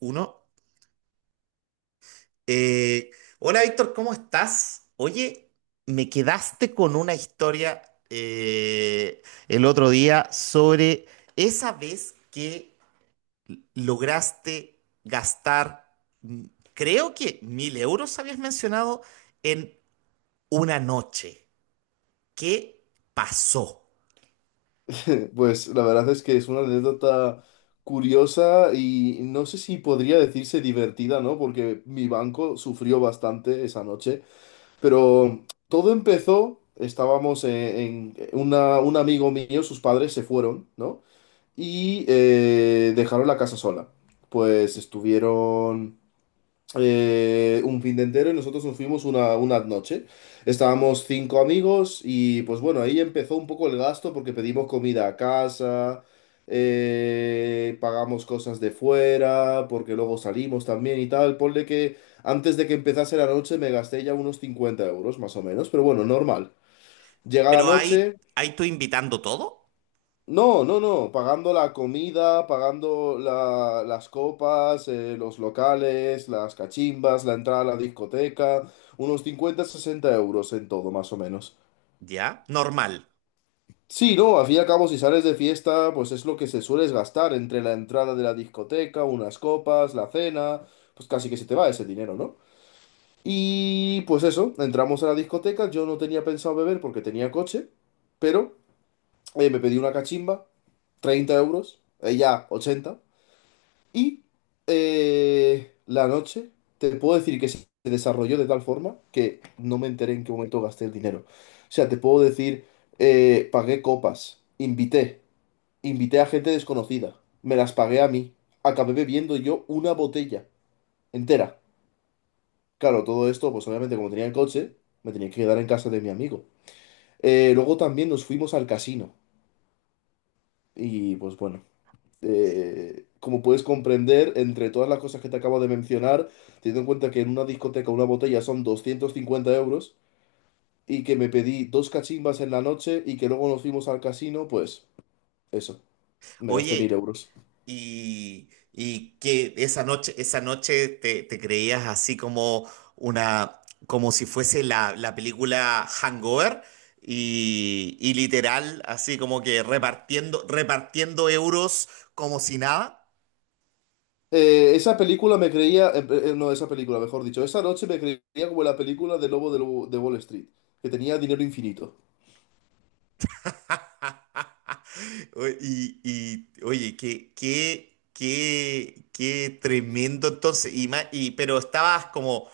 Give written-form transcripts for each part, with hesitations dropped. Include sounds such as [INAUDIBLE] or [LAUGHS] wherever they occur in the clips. Uno. Eh, hola Víctor, ¿cómo estás? Oye, me quedaste con una historia eh, el otro día sobre esa vez que lograste gastar, mm, creo que 1.000 euros habías mencionado en una noche. ¿Qué pasó? [LAUGHS] Pues la verdad es que es una anécdota curiosa y no sé si podría decirse divertida, ¿no? Porque mi banco sufrió bastante esa noche, pero todo empezó, estábamos un amigo mío, sus padres se fueron, ¿no? Y dejaron la casa sola. Pues estuvieron un fin de entero y nosotros nos fuimos una noche. Estábamos cinco amigos y pues bueno, ahí empezó un poco el gasto porque pedimos comida a casa, pagamos cosas de fuera, porque luego salimos también y tal. Ponle que antes de que empezase la noche me gasté ya unos 50 euros más o menos, pero bueno, normal. Llega la Pero ahí, noche. ahí tú invitando todo, No, no, no, pagando la comida, pagando las copas, los locales, las cachimbas, la entrada a la discoteca, unos 50-60 euros en todo, más o menos. ¿ya? Normal. Sí, no, al fin y al cabo, si sales de fiesta, pues es lo que se sueles gastar entre la entrada de la discoteca, unas copas, la cena, pues casi que se te va ese dinero, ¿no? Y pues eso, entramos a la discoteca, yo no tenía pensado beber porque tenía coche, pero me pedí una cachimba, 30 euros, ella 80. Y la noche, te puedo decir que se desarrolló de tal forma que no me enteré en qué momento gasté el dinero. O sea, te puedo decir, pagué copas, invité, invité a gente desconocida, me las pagué a mí, acabé bebiendo yo una botella entera. Claro, todo esto, pues obviamente como tenía el coche, me tenía que quedar en casa de mi amigo. Luego también nos fuimos al casino y pues bueno. Como puedes comprender, entre todas las cosas que te acabo de mencionar, teniendo en cuenta que en una discoteca una botella son 250 euros y que me pedí dos cachimbas en la noche y que luego nos fuimos al casino, pues eso, me gasté mil Oye, euros. y que esa noche te creías así como una, como si fuese la película Hangover y literal, así como que repartiendo, repartiendo euros como si nada. Esa película me creía, no, esa película, mejor dicho, esa noche me creía como la película del lobo de Wall Street, que tenía dinero infinito. Oye, qué tremendo entonces. Pero estabas como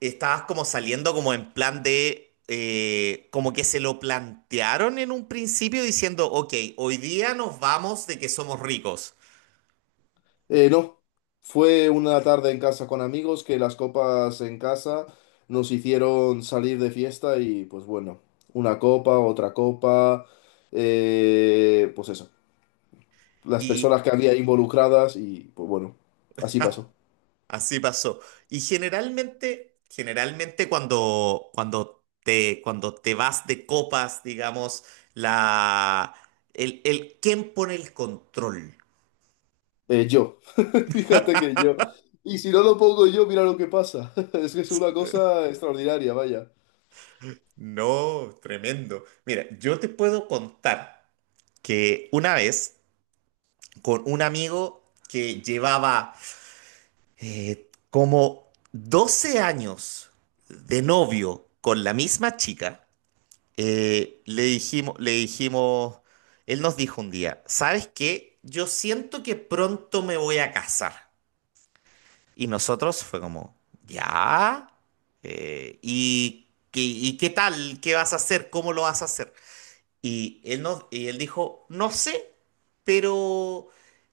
estabas como saliendo como en plan de, como que se lo plantearon en un principio diciendo, ok, hoy día nos vamos de que somos ricos. No, fue una tarde en casa con amigos que las copas en casa nos hicieron salir de fiesta y pues bueno, una copa, otra copa, pues eso, las Y personas que había involucradas y pues bueno, así pasó. así pasó. Y generalmente, generalmente cuando te vas de copas, digamos, la, ¿quién pone el control? Yo, [LAUGHS] fíjate que yo. Y si no lo pongo yo, mira lo que pasa. [LAUGHS] Es que es una cosa extraordinaria, vaya. No, tremendo. Mira, yo te puedo contar que una vez con un amigo que llevaba como 12 años de novio con la misma chica, eh, le dijimos, le dijimos, él nos dijo un día, ¿sabes qué? Yo siento que pronto me voy a casar. Y nosotros fue como, ¿ya? ¿Y qué tal? ¿Qué vas a hacer? ¿Cómo lo vas a hacer? Y él, no, y él dijo, no sé, pero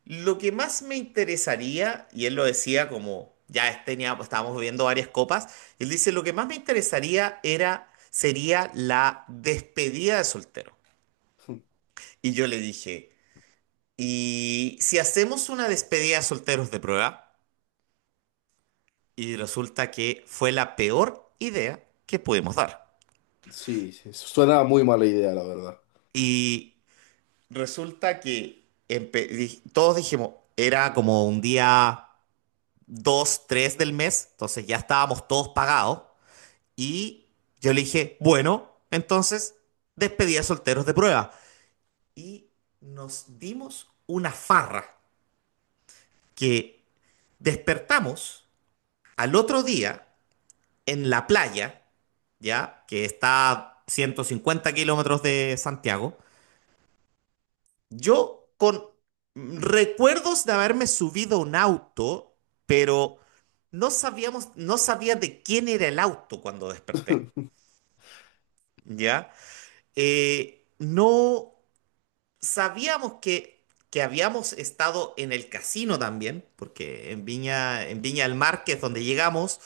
lo que más me interesaría, y él lo decía como, ya tenía, estábamos bebiendo varias copas, y él dice, lo que más me interesaría era, sería la despedida de soltero. Y yo le dije, ¿y si hacemos una despedida de solteros de prueba? Y resulta que fue la peor idea que pudimos dar. Sí, sí, suena muy mala idea, la verdad. Y resulta que todos dijimos, era como un día 2 3 del mes, entonces ya estábamos todos pagados. Y yo le dije, bueno, entonces despedí a solteros de prueba. Y nos dimos una farra que despertamos al otro día en la playa, ya, que está a 150 kilómetros de Santiago. Yo con recuerdos de haberme subido a un auto, pero no sabíamos, no sabía de quién era el auto cuando desperté. [LAUGHS] ¿Ya? No sabíamos que habíamos estado en el casino también, porque en Viña del Mar, que es donde llegamos,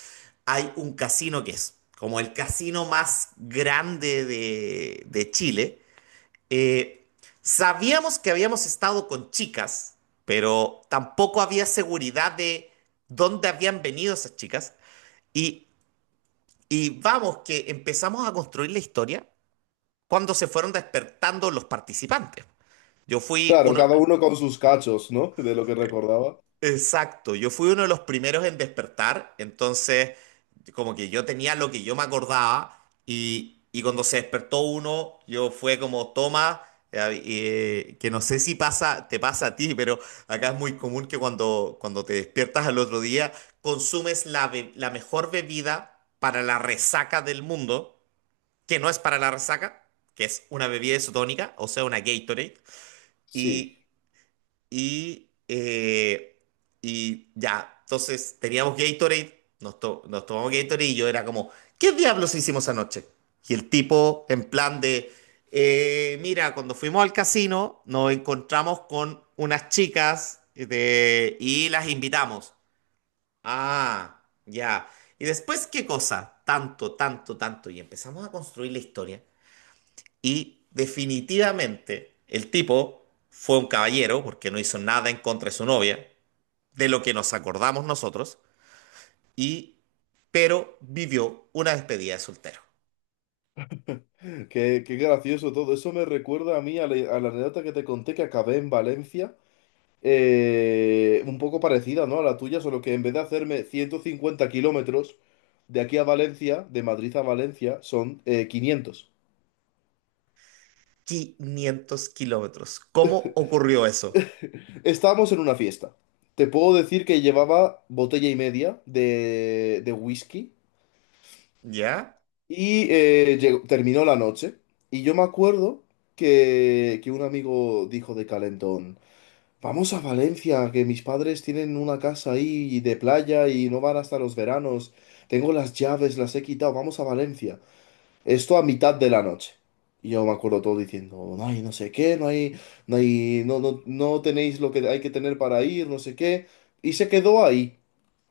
hay un casino que es como el casino más grande de Chile. Eh, sabíamos que habíamos estado con chicas, pero tampoco había seguridad de dónde habían venido esas chicas. Y, y vamos, que empezamos a construir la historia cuando se fueron despertando los participantes. Yo fui Claro, uno, cada uno con sus cachos, ¿no? De lo que recordaba. exacto, yo fui uno de los primeros en despertar, entonces como que yo tenía lo que yo me acordaba y cuando se despertó uno, yo fue como, toma, eh, que no sé si pasa, te pasa a ti, pero acá es muy común que cuando te despiertas al otro día, consumes la mejor bebida para la resaca del mundo, que no es para la resaca, que es una bebida isotónica, o sea, una Gatorade. Sí. Y, y, eh, y ya, entonces teníamos Gatorade, nos tomamos Gatorade y yo era como, ¿qué diablos hicimos anoche? Y el tipo en plan de, mira, cuando fuimos al casino nos encontramos con unas chicas y las invitamos. Ah, ya. ¿Y después qué cosa? Tanto, tanto, tanto. Y empezamos a construir la historia. Y definitivamente el tipo fue un caballero porque no hizo nada en contra de su novia, de lo que nos acordamos nosotros, y pero vivió una despedida de soltero. Qué, qué gracioso todo. Eso me recuerda a mí a la anécdota que te conté que acabé en Valencia, un poco parecida, ¿no? A la tuya, solo que en vez de hacerme 150 kilómetros de aquí a Valencia, de Madrid a Valencia, son 500. 500 kilómetros. ¿Cómo ocurrió eso? Estábamos en una fiesta. Te puedo decir que llevaba botella y media de whisky ¿Ya? y terminó la noche. Y yo me acuerdo que un amigo dijo de calentón. Vamos a Valencia, que mis padres tienen una casa ahí de playa y no van hasta los veranos. Tengo las llaves, las he quitado, vamos a Valencia. Esto a mitad de la noche. Y yo me acuerdo todo diciendo, no hay no sé qué, no hay, no, no, no tenéis lo que hay que tener para ir, no sé qué. Y se quedó ahí.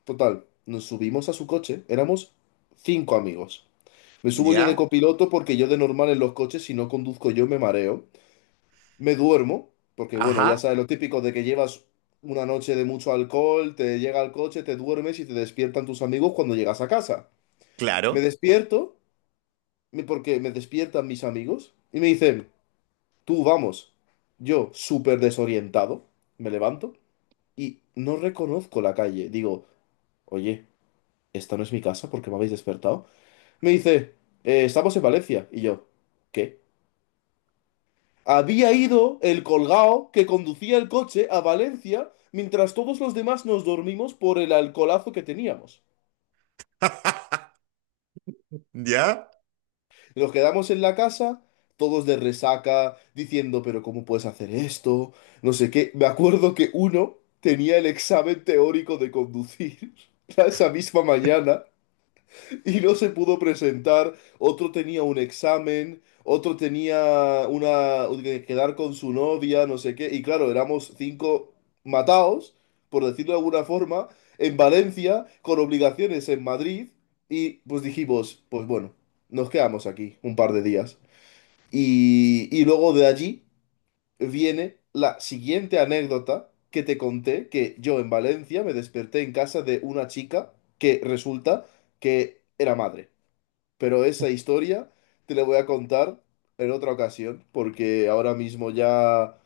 Total, nos subimos a su coche, éramos cinco amigos. Me subo yo de ¿Ya? copiloto porque yo de normal en los coches, si no conduzco yo, me mareo. Me duermo, porque bueno, ya Ajá, sabes lo típico de que llevas una noche de mucho alcohol, te llega al coche, te duermes y te despiertan tus amigos cuando llegas a casa. Me claro. despierto, porque me despiertan mis amigos y me dicen, tú vamos. Yo, súper desorientado, me levanto y no reconozco la calle. Digo, oye, esta no es mi casa porque me habéis despertado. Me dice, Estamos en Valencia". Y yo, ¿qué? Había ido el colgao que conducía el coche a Valencia mientras todos los demás nos dormimos por el alcoholazo que teníamos. ¿Ya? Nos quedamos en la casa, todos de resaca, diciendo, pero ¿cómo puedes hacer esto? No sé qué. Me acuerdo que uno tenía el examen teórico de conducir [LAUGHS] esa misma mañana. Y no se pudo presentar, otro tenía un examen, otro tenía una que quedar con su novia, no sé qué, y claro, éramos cinco mataos, por decirlo de alguna forma, en Valencia, con obligaciones en Madrid, y pues dijimos, pues bueno, nos quedamos aquí un par de días. Y luego de allí viene la siguiente anécdota que te conté, que yo en Valencia me desperté en casa de una chica que resulta que era madre. Pero esa historia te la voy a contar en otra ocasión, porque ahora mismo ya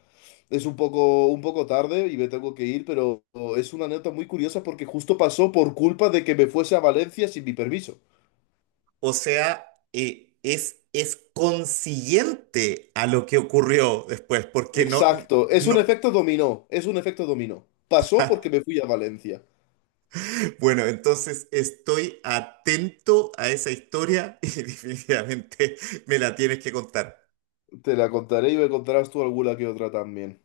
es un poco tarde y me tengo que ir, pero es una anécdota muy curiosa porque justo pasó por culpa de que me fuese a Valencia sin mi permiso. O sea, es consiguiente a lo que ocurrió después, porque no, Exacto, es un no, efecto dominó, es un efecto dominó. Pasó porque me fui a Valencia. [LAUGHS] bueno, entonces estoy atento a esa historia y [LAUGHS] definitivamente me la tienes que contar. Te la contaré y me contarás tú alguna que otra también.